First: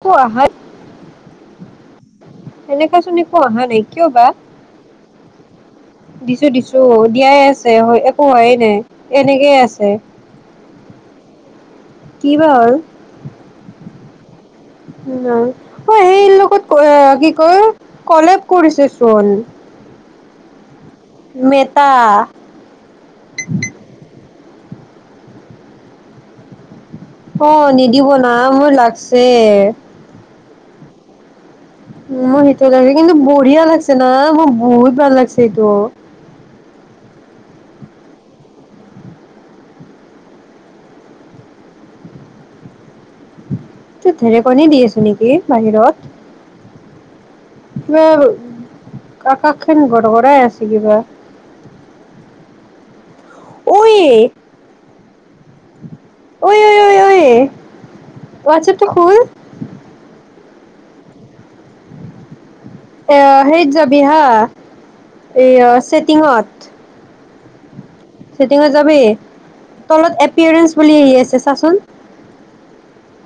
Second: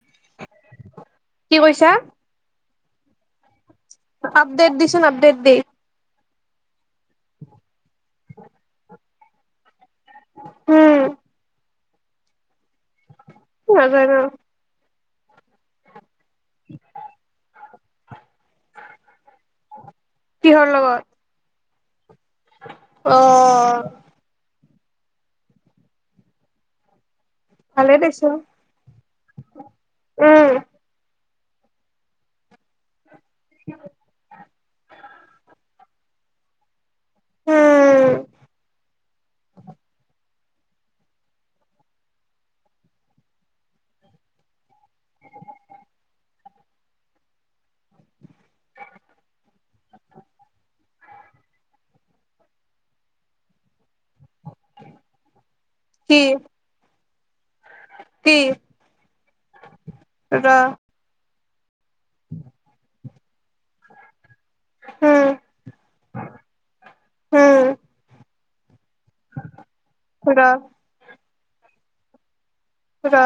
একো আহা কি কৈছা? সেনেকোৱা চোন একো অহা নাই। কিয় আপডেট দিছোন। আপডেট দে। দিছোঁ, দিছোঁ, দিয়াই আছে অ', একো হোৱয়ে নাই। এনেকেই আছে উম। কি বা আৰু? তাৰ পিছত এইটো [unintelligible] এইৰ লগত, কি কয় কলেব কৰিছে চোন। কিহৰ লগত? মেটা। অ'! অ' ভালে নিদিব না, দেচোন মোৰ লাগছে। উম, মই সেইটো [unintelligible] কিন্তু বঢ়িয়া লাগিছে না? মোৰ বহুত ভাল লাগিছে এইটো। উম! এ ঢেৰেকণি দি আছ নেকি বাহিৰত, কিবা আকাশ খন গৰ গৰাই আছে কিবা, ঐ কি ঐ ঐ-ঐ-ঐ। [unintelligible] কি হোৱাটচ এপতো খোল। ৰ। [inaudible] এয়া সেইত যাবি হা। উম, এয়া ছেটিংত। উম, চেটিংত যাবি, তলত ৰ এপিয়াৰেঞ্জ বুলি আহি আছে চা চোন। ৰ।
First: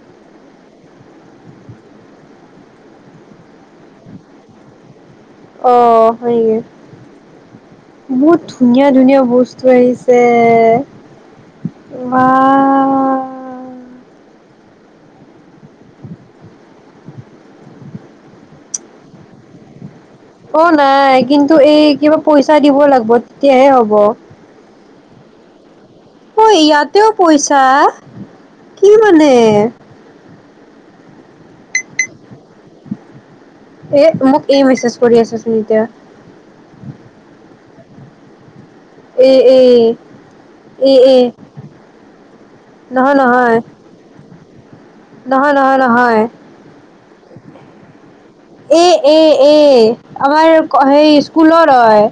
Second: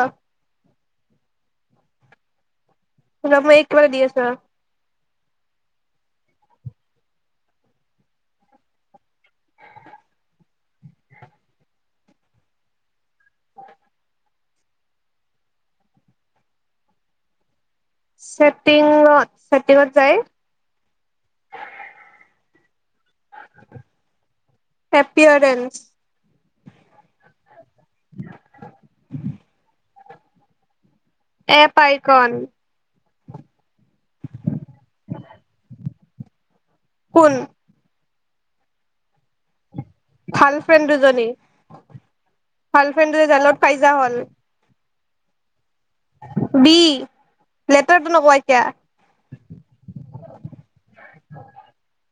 [unintelligible] মই এইক কিবা এটা দি আছো ৰ। অঁ হয় নেকি, বহুত ধুনীয়া- ধুনীয়া বস্তু আহিছে, বা ছেটিঙত-ছেটিঙত যায় অঁ নাই, কিন্তু এই কিবা পইচা দিব লাগে। ব তেতিয়াহে হ'ব। এপিয়াৰেঞ্চ। ঐ ইয়াতেও পইছা, কি মানে। App icon. এ মোক এই মেছেজ কৰি আছেচোন এতিয়া। কোন? এ এ ভাল ফ্ৰেণ্ড এ এ দুজনী, ভাল ফ্ৰেণ্ড নহয় দুজনী নহয় [unintelligible] হ'ল। নহয় নহয়-নহয়, বি লেটাৰটো নকওঁ এতিয়া এ এ- এ আমাৰ সেই স্কুলৰ হয়।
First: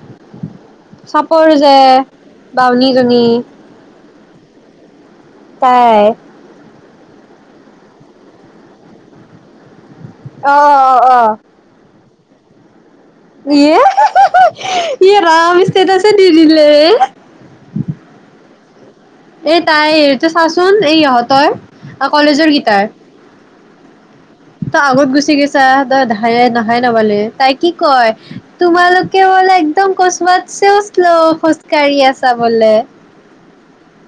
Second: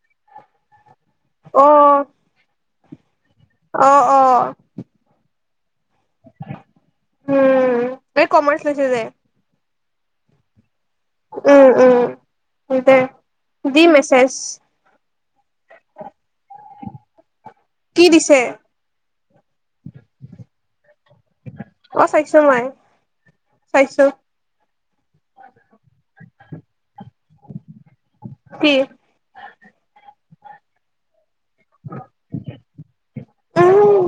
চাপৰ যে বাওনী [unintelligible] অঁ, অঁ। তাই উম, এই কমাৰ্চ লৈছে যে। অঁ অঁ। উম, অঁ দে ইয়ে দি মেছেজ [unintelligible] ইয়ে ৰাম ষ্টেটাছ এ দিদিলে। কি দিছে। এ তাই এইটো চাচোন, এই ইহঁতৰ। অ', অঁ, চাইছো কলেজৰ মই গিটাৰ। চাইছো। তই আগত গুচি গৈছা তইাইে নহাই নবালি তাই কি কয়? কি তোমালোকে বোলে একদম কচ্মৎ চিলচ শ্লো খোজকাঢ়ি আছাবোলে। উম,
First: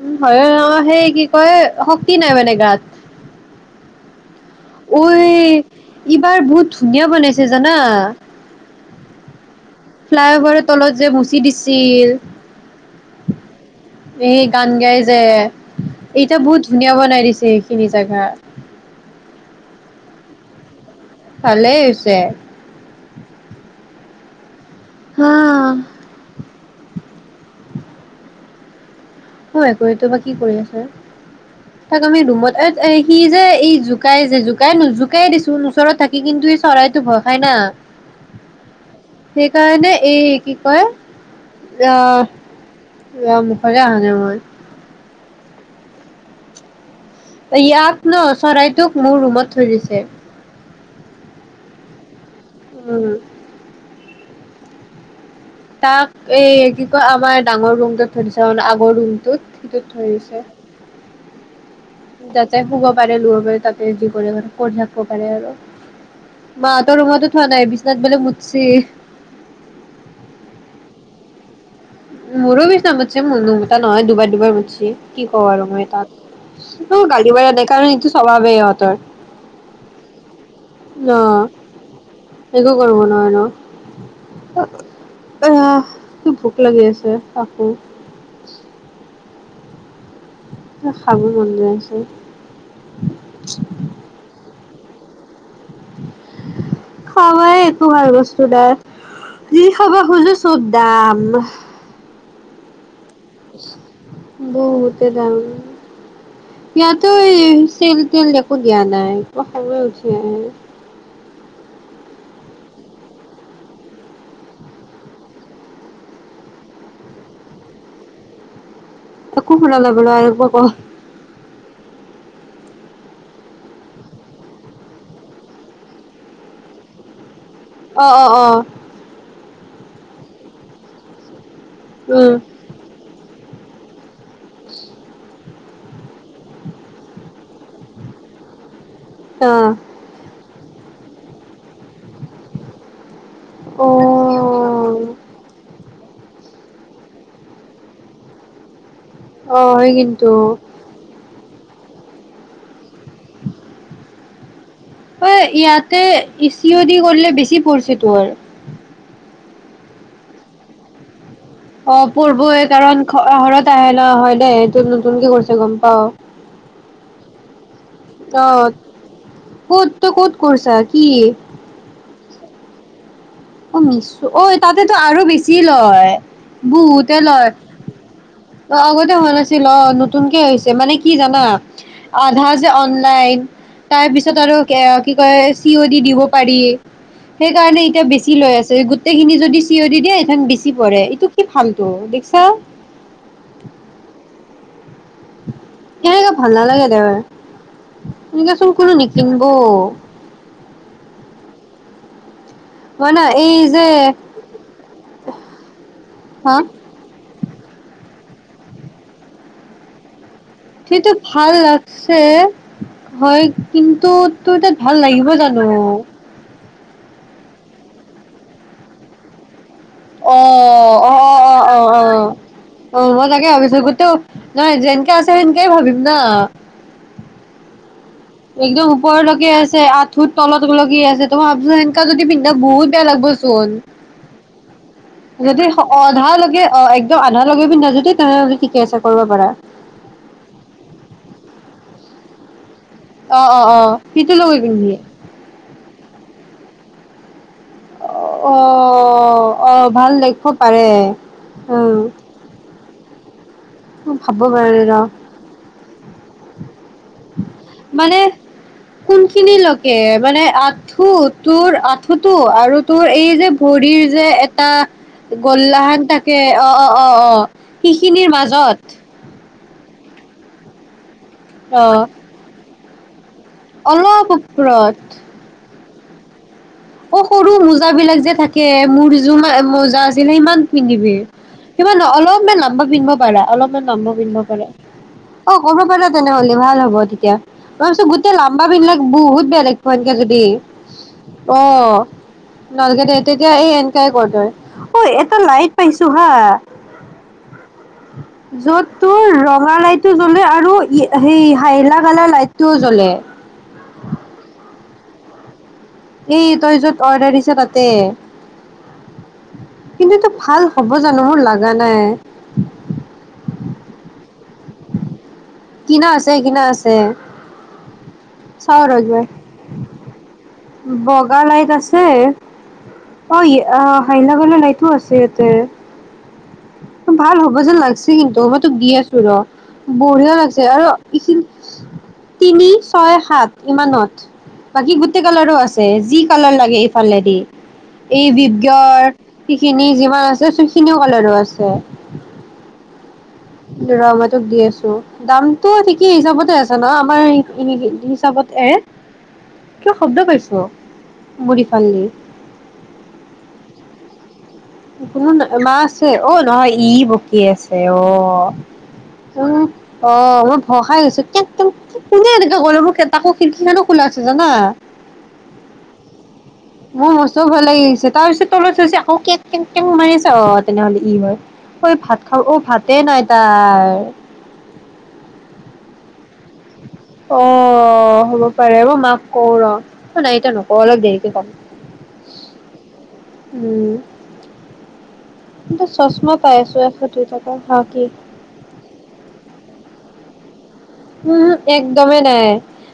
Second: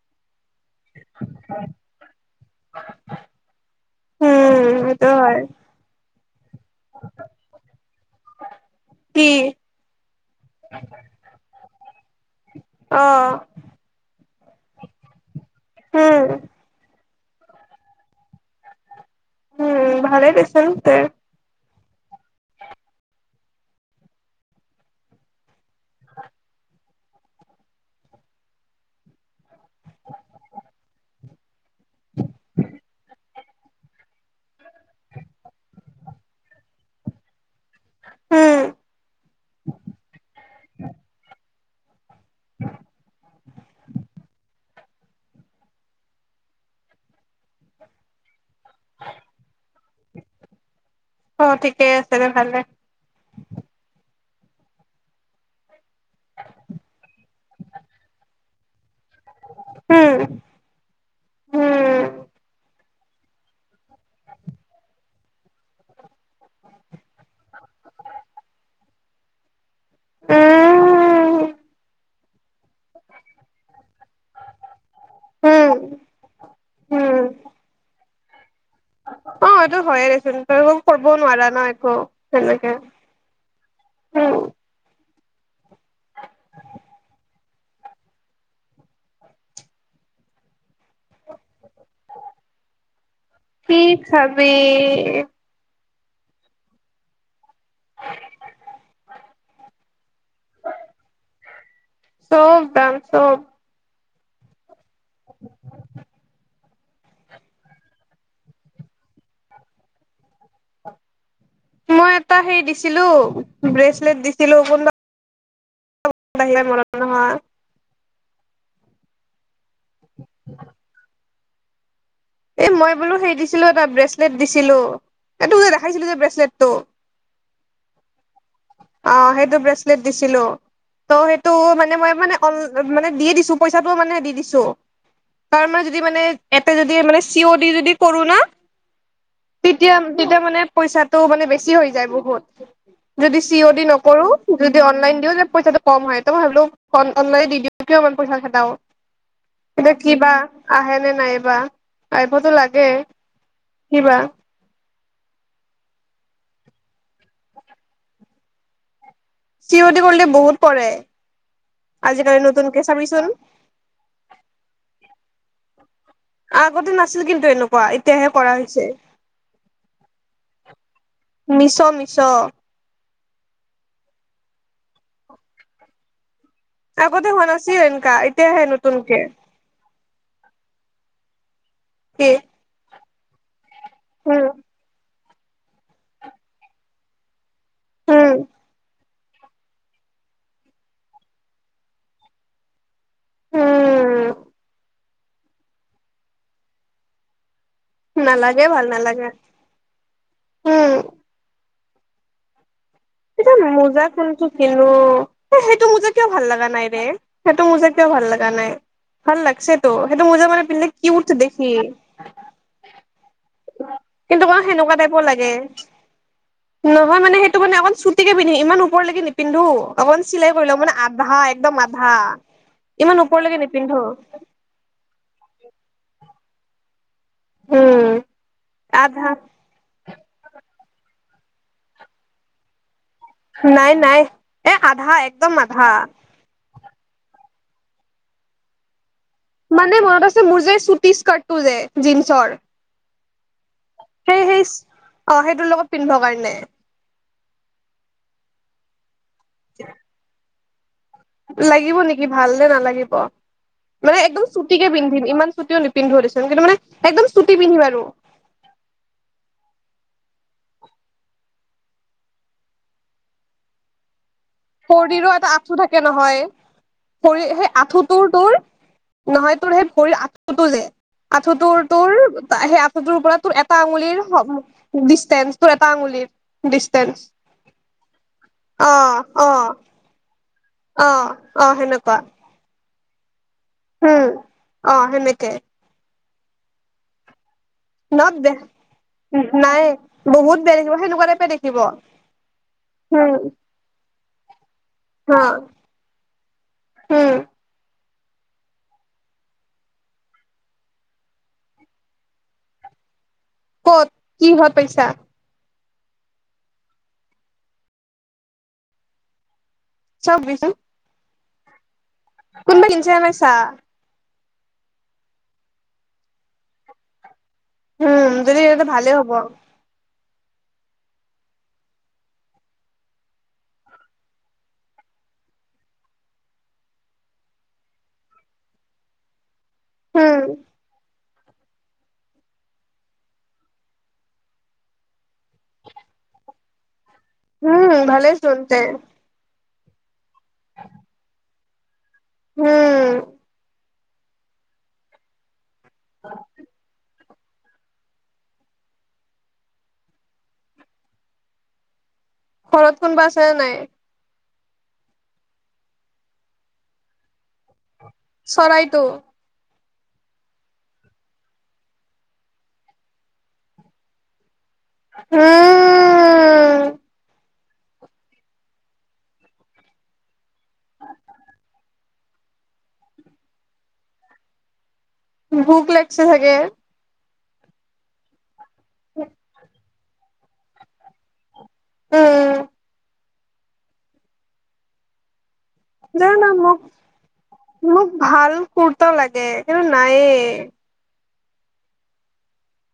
উম', হয় সেই কি কয় শক্তি নাই মানে গাত। উম, সেইটো হয় ওই', এইবাৰ বহুত। ধুনীয়া বনাইছে জানা। কি? ফ্লাই অভাৰৰ তলত যে মচি দিছিল অ', এই গান গাই যে উম, এইতিয়া বহুত ধুনীয়া বনাই দিছিল। যিখিনি জাগা। উম', ভালেই দিছন তে। ভালেই হৈছে ছে [inaudible] হাহ ', হয়। [inaudible] হয় কৰিত বা কি কৰি আচে? তাক আমি ৰুমত এ সি যে এই। জুোকাইছে জোকাই নো জোকাই দিছো ওচৰত থাকি কিন্তু এই চৰাইতো ভয় খাই না। উম', সেইকাৰণে এই কি কয়? আহ', - আহ', মুখলৈ আহা নাই নহয়। য়াত ন। চৰাইটোক মোৰ ৰুমত থৈ দিছে। এক অহ ', ঠিকেই আছে দে। ভালে উম', তাক এই কি কয় আমাৰ ডাঙৰ ৰুমকে থৈ দিছা মানে আগৰ ৰুম। সিটোত উম, ধৰিছে উম, যাতে শুব। পাৰে ল পাৰে তাতে যি কৰে কত থাকিব পাৰে আৰু মাহতৰ ৰুমতো থোৱা নাই বিচনাত বোলে মুতচি। উম ', মোৰো বি। নামছে মনুম এটা নহয় দুবাৰ - দুবাৰ মুতছে কি কওঁ আৰু উম, মই তাত অহ ', উম, গালি ব নাই কাৰণ সটো। স্বভাৱত অ এইটো হয়য়ে দেছিলোন ন সেনেকে একো কৰব নোৱাৰয় ন উম, এয়া কি ভোক লাগি আছে আকৌ খাবু মন যায় আছে। ঠিকিক আাবি খাবাই একো ভাল বস্তু নাই যি খাবা খুজো চব দাম হৌবা অ বহুতে দাম ইয়াতো এই চেল তেল একো দিয়া নাই এক খয় উঠি আহে মই এটা হেৰি দিছিলো ব্ৰেচলেট দিছিলো কোনব বাহৰা মৰা নহা একো ফুৰা ল ব লিব ক এ মই বোলো সেই দিছিলো এটা ব্ৰেচলেট দিছিলো এই তোক যে দেখাইছিলো যে ব্ৰেচলেটটো অ অ অ অ সেইটো দিছিলো ত সেই ত' মানে মই মানে উম মানে দিয়ে দিছো পইচাটো মানে দিছো তাৰ মে যদি মানে এটা যদি মানে চি অ দিি যদি কৰো ন তেতিয়া তেতিয়া মানে পইচাটো মানে ব হৈ যায় বহুত যদি চি অ ডি নকৰো যদি অনলাইন দিও যে পইচাটো কম হয় ত মই ভাবিলো ফ অনলাইনে দি দিওঁ কিয় ইমান পইচা খটাও অ হয় এতিয়া কিন্তু কিবা আহে নে নাইবা আহিবতো লাগে কিবা হয় ইয়াতে ই চি অ দিি কৰিলে বেছি পৰিছে তো আৰু চিৱতি কৰিলে বহুত পৰে আহ আজিকালি পবই নতুনকে কাৰণ চাবিচোন ঘৰত আহে ন হয় দেেই এইটো নতুনকে কৰিছে গম পাও আগতে নাছিল কিন্তু এনেকুৱা এতিয়াহে কৰা আহ হৈছে কত ত কত কৰিছা কি মিছ মিছ অ মিশ অ তাতেতো আৰু বেছি লয় বহুতে আগতে হোৱা লয় নাছিল এনেকা এতিয়াহে অ আগতে নতুনকে হোৱা নাছিল অ নতুনকে হৈছে মানে কি জানা কি আধাৰ যে াইন তাৰ পিছত উম আৰু কি কয় চি অ' দি দিব পাৰি সেইকাৰণে এতিয়া উম বেছি গোটেইখিনি যদি চিঞ দি দিয়ে এইখান বেছি পৰে এইটো কি ফালতটো দেখছা। উম। তেনেকে ভাল নালাগে দে। এনেকা নালাগে চোন ভাল কোনো নালাগে নিকিনবও। না এইজে এই যে মোজা কোনটো কিনো সেইটো মোজা কিয় ভাল হা লগা নাই ৰে? সেইটো মোজা কিও ভাল লগা নাই ভাল লাগছে তো । সেইটো ভাল লাগছে হয় কিন্তু তোৰ অকণ তাত ভাল সেনেকুৱা টাইপৰ লাগিব লাগে জানো? নহয় মানে সেইটো মানে অক চুটি কে পিন্ধিম ইমান ওপৰলৈকে নিপিন্ধো। অকণ অ চিলাই কৰি লওঁ মানে অ আধা অ অ একদম অ অ আধা অ ইমান মই তাকে ওপৰলৈকে ভাবিছো নিপিন্ধো গোটেইও নহয় যেনকে আছে সেনেকেই ভাবিম ন। উম একদম আধা ওপৰলৈকে আছে আঁঠুৰ তলত লগকি আছে। তে ময় ভবছো মেনেকা জদি পিনধা বহুত তেতিয়া লাগিব চোন নাই নাই এ আধা একদম যদি আধা অধাালৈকে অ একদম আধা লগে পিনধা জদি তেনেহ'লে ঠিকে আছে। কৰিব পাৰা মানে মনত আছে মোৰ যে চুটি স্কাৰ্ট টো যে? জিনছৰ অ অ অ সিটো লগত পিন্ধিবি? পিনভ কাৰনে। অ। অ ভাল দেখব পাৰে। উম লাগিব নেকি ভাল নে নালাগিব? মানে ভাবিব একদম চুটি পাৰে কে ৰ পিন্ধিম ইমান চুটিও নিপিন্ধ গেছেন। কিন্তু মানে একদম চুটি পিন্ধিম আৰু মানে কোনখিনি লকে। মানে আঁঠু তোৰ আঁঠুটো আৰু তোৰ এই যে ভৰিৰ যে এটা শৰীৰো এটা আঁঠু গল্লাহান থাকে নহয় অ অ অ অ ভৰি সেই আঁঠুটোৰ সেইখিনিৰ তোৰ মাজত। নহয় তোৰ সেই ভৰি আঁঠোতো যে আঁঠু অ তোৰ তোৰ সেই আঠুতোৰ ওপৰত তোৰ এটা আঙুলিৰ অলপ ওপৰত উিছতেনছ। এটা আঙুলিৰ। ডিচটেন্স অ' সৰু মোজাবিলাক যে থাকে, অ মোৰ অ মোজা আছিলে ইমান অ পিন্ধিবি অ ইমান সেনেকুৱা অলপমান ন পিন্ধিব পাৰা। অলপমান লমবা উম পিন্ধিব পাৰা। অ সেনেকে অঁ কৰিব পাৰা। তেনেহ'লে ভাল হ'ব তেতিয়া। মই ভাবিছো নত গোটেই দে লাম্বা পিন্ধিলে বহুত বেয়া নাই দেখিব এনকে যদি। বহুত বেয়া দেখিব সেনেকুৱা টাইপে দেখিব অ', নালগে দে উম তেতিয়া এই এনেকে ট্রাই কৰ তই। অই এটা অ লাইট পাইছো হা। উম য'ত তোৰ ৰঙা লাইটো জ্বলে আৰু সেই হালধীয়া কালাৰ লাইটটোও জ্বলে। ক'ত কিহত পাইছা। এই তই য'ত অৰ্ডাৰ দিছ তাতে। কিন্তু এইটো ভাল হ'ব জানো মোৰ লাগে। জানে। কোনবা [unintelligible] কিনা আছে, কিনা আছে। উম যদি তেন্তে চাও ৰ ভালে কি হয়। হ'ব বগা লাইট আছে আৰু হালধীয়া কালাৰ লাইটো আছে ইয়াতে। ভাল হ'ব যেন লাগিছে কিন্তু মই তোক দি আছো ৰ। বঢ়িয়া উম লাগছে আৰু ইচ তিনি, ছয়, সাত ইমানত বাকী গোটেই কালাৰো আছে যি কালাৰ লাগে। দি উম এই ভালেই চোন তে বিধৰ কিনি যিমান আছে সিখিনিও কালাৰো আছে। চব। উম'। দু ৰ মই তোক দি আছো, দাম। তো' ঠিকেই হিচাপতে আছে ন আমাৰ। এ হিচাপত এ, কিবা শব্দ পাইছো ভৰি ফালদি ঘৰত কোনবা আছে নে নাই? কোনো নাই, মা আছে অ' নহয় ই বকি আছে। অঁ চৰাইটো উম। অঁ, মই ভই খাই গৈছো কেটম কোনে এনেকে কৰিলে মোৰ তাকো খিৰিকীখনো খোলা আছে জানা। মোৰ মস্ত ভাল। তাৰ পিছত তলত থৈছে। আকৌ কে কেং, কেং মাৰি আছে অ' তেনেহ'লে ই হয়। অ' ভাত খাব অ' ভাতে নাই তাৰ। ভোক লাগছে চাগে। অ হ'ব। পাৰে মই মাক কওঁ ৰ'। অঁ নাই এতিয়া নকওঁ অলপ দেৰিকে কম। উম' এটা চশমা জানো পাই আছো মোক এশ দুই টকা, হা কি এনেও নাই এ উহু একদমেই নাই,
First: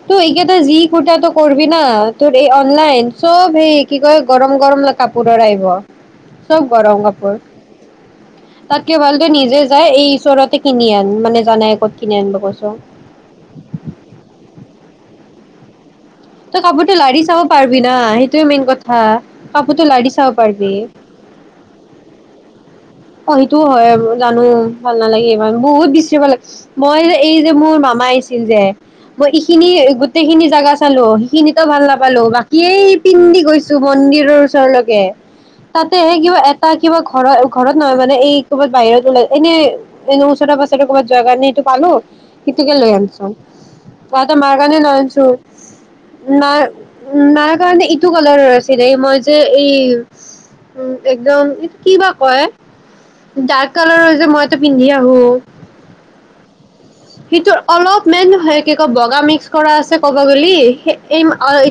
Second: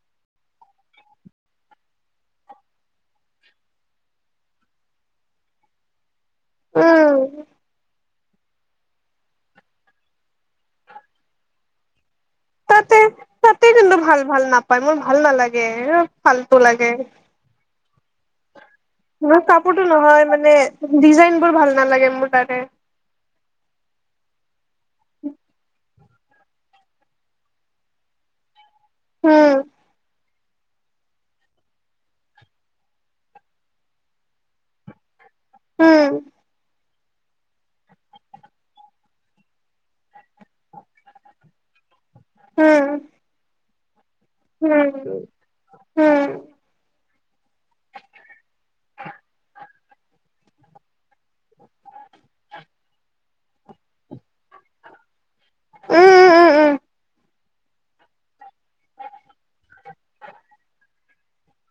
তই এইকেইটা যি কুৰ্তা টো কৰিবি না তোৰ এই অনলাইন চব সেই কি কয় গৰম গৰম কাপোৰৰ আহিব। চব গৰম উম কাপোৰ। তাত কি ভাল তই নিজে যাই এই ওচৰতে কিনি আন মানে জানাই কত কিনি আনিব কৈছো। তা তাতে কিন্তু ভাল ভাল নাপায় মোৰ ভাল নালাগে হ তই কাপোৰটো লাৰি চাব পাৰবি বিনা, সেইটোয়ে মেইন কথা। মই কাপোৰটো লাৰি নহয় চাব মানে পাৰবি ডিজাইন বোৰ ভাল নালাগে মোৰ তাতে। অঁ সেইটোও হয় জানো। ভাল নালাগে ইমান বহুত বেছি লাগ মই যে এই যে মোৰ মামা আহিছিল যে মই উম এইখিনি গোট গোটেইখিনি জাগা চালো সেইখিনোটো ভাল নাপালো, বাকী এই পিন্ধি গৈছো মন্দিৰৰ ওচৰলৈকে তাতে উম সেই কিবা এটা কিবা ঘৰৰ ঘৰত নহয় মানে এই ক'ৰবাত বাহিৰত ওলাই এনে এনে ওচৰে পাজৰে ক'ৰবাত যোৱাৰ কাৰণে এইটো পালো। সেইটোকে উম লৈ আনছো। [unintelligible] মাৰ কাৰণে উম লৈ আনছো, উম নাই উ মাৰ কাৰণে ইটো কালাৰ ৰ আছিলেই মই যে এই উ একদম কি বা কয় ডাৰ্ক কালাৰৰ যে মই এটা পিন্ধি আহোঁ। উম উম উম সিটো অলপ মেইন কি ক বগা মিক্স কৰা আছে ক'ব গ'লি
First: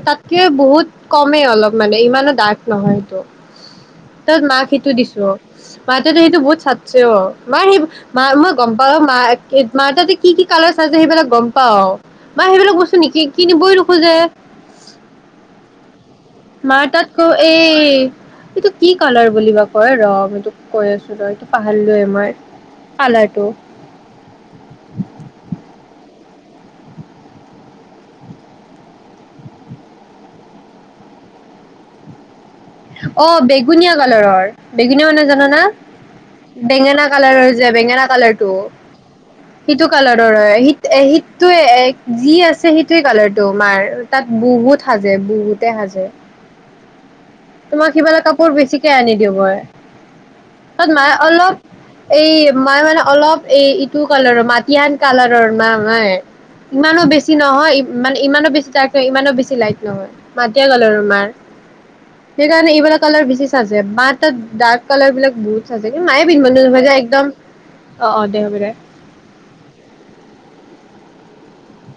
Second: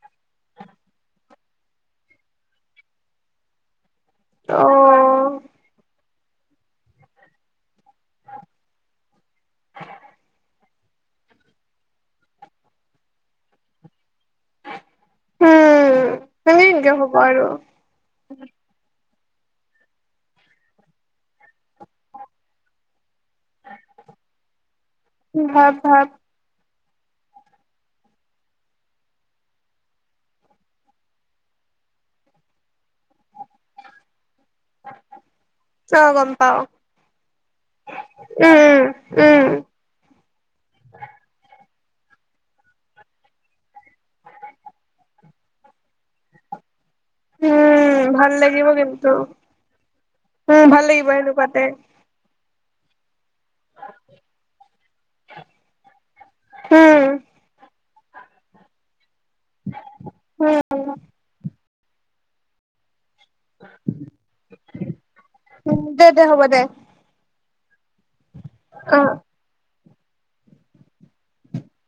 তাতকে বহুত কমেই অলপ মানে ইমানো ডাৰ্ক নহয় সটো তাত মাক অ সেইটো দিছো অ মাতে সেইটো বহুত চাতছে অ মা সেই মা মই গম পাওঁ অ মা মা ততে কি কি কালাৰ চাইছে সেইবিলাক গম পাও অ মা সেইবিলাক বস্তু নিকি কিনিবই নোখোজে উম মা সেনেকে তাত হ'ব ক আৰু এ এইটো কি কালাৰ বুলি বা কয় ৰ এইটো কৈ আছো ৰ এইটো পাহাৰলো এ মই কালাৰটো ভাব ভাব অ বেগুনীয়া কালৰৰ বেগুনে মানে জানানা অ গম পাও বেঙেনা কালাৰৰ যে বেঙেনা কালাৰটো উম উম সিটো কালাৰৰ হয়ীত শীতটো যি আছে সেইটোৱে কালাৰটো মাৰ তাত বহুত সাজে বহুতে সাজে তোমাক উম সিফালে ভাল কাপোৰ লাগিব বেছিকে কিন্তু আনি দিওঁ মই উম ভাল ত লাগিব মে সেনেকুৱাতে অলপ এই। মই মানে অলপ এই ইটো কালাৰৰ মাটান কালাৰৰ মা হয়। ইমানো উম বেছি নহয়। মানে ইমানো বেছি তাত। ইমানো বেছি লাইট নহয় মতিয়া কালাৰ আৰু মাৰ। সেইকাৰণে ইবাৰ। কাল বেচি চাজে ডাৰ্ক কালাৰ বিলাক বহুত উম চ কিু দে দে মায়ে হ'ব বিন্ধ দে নহয় যে একদম অ অ দে হ'ব দে অ [unintelligible]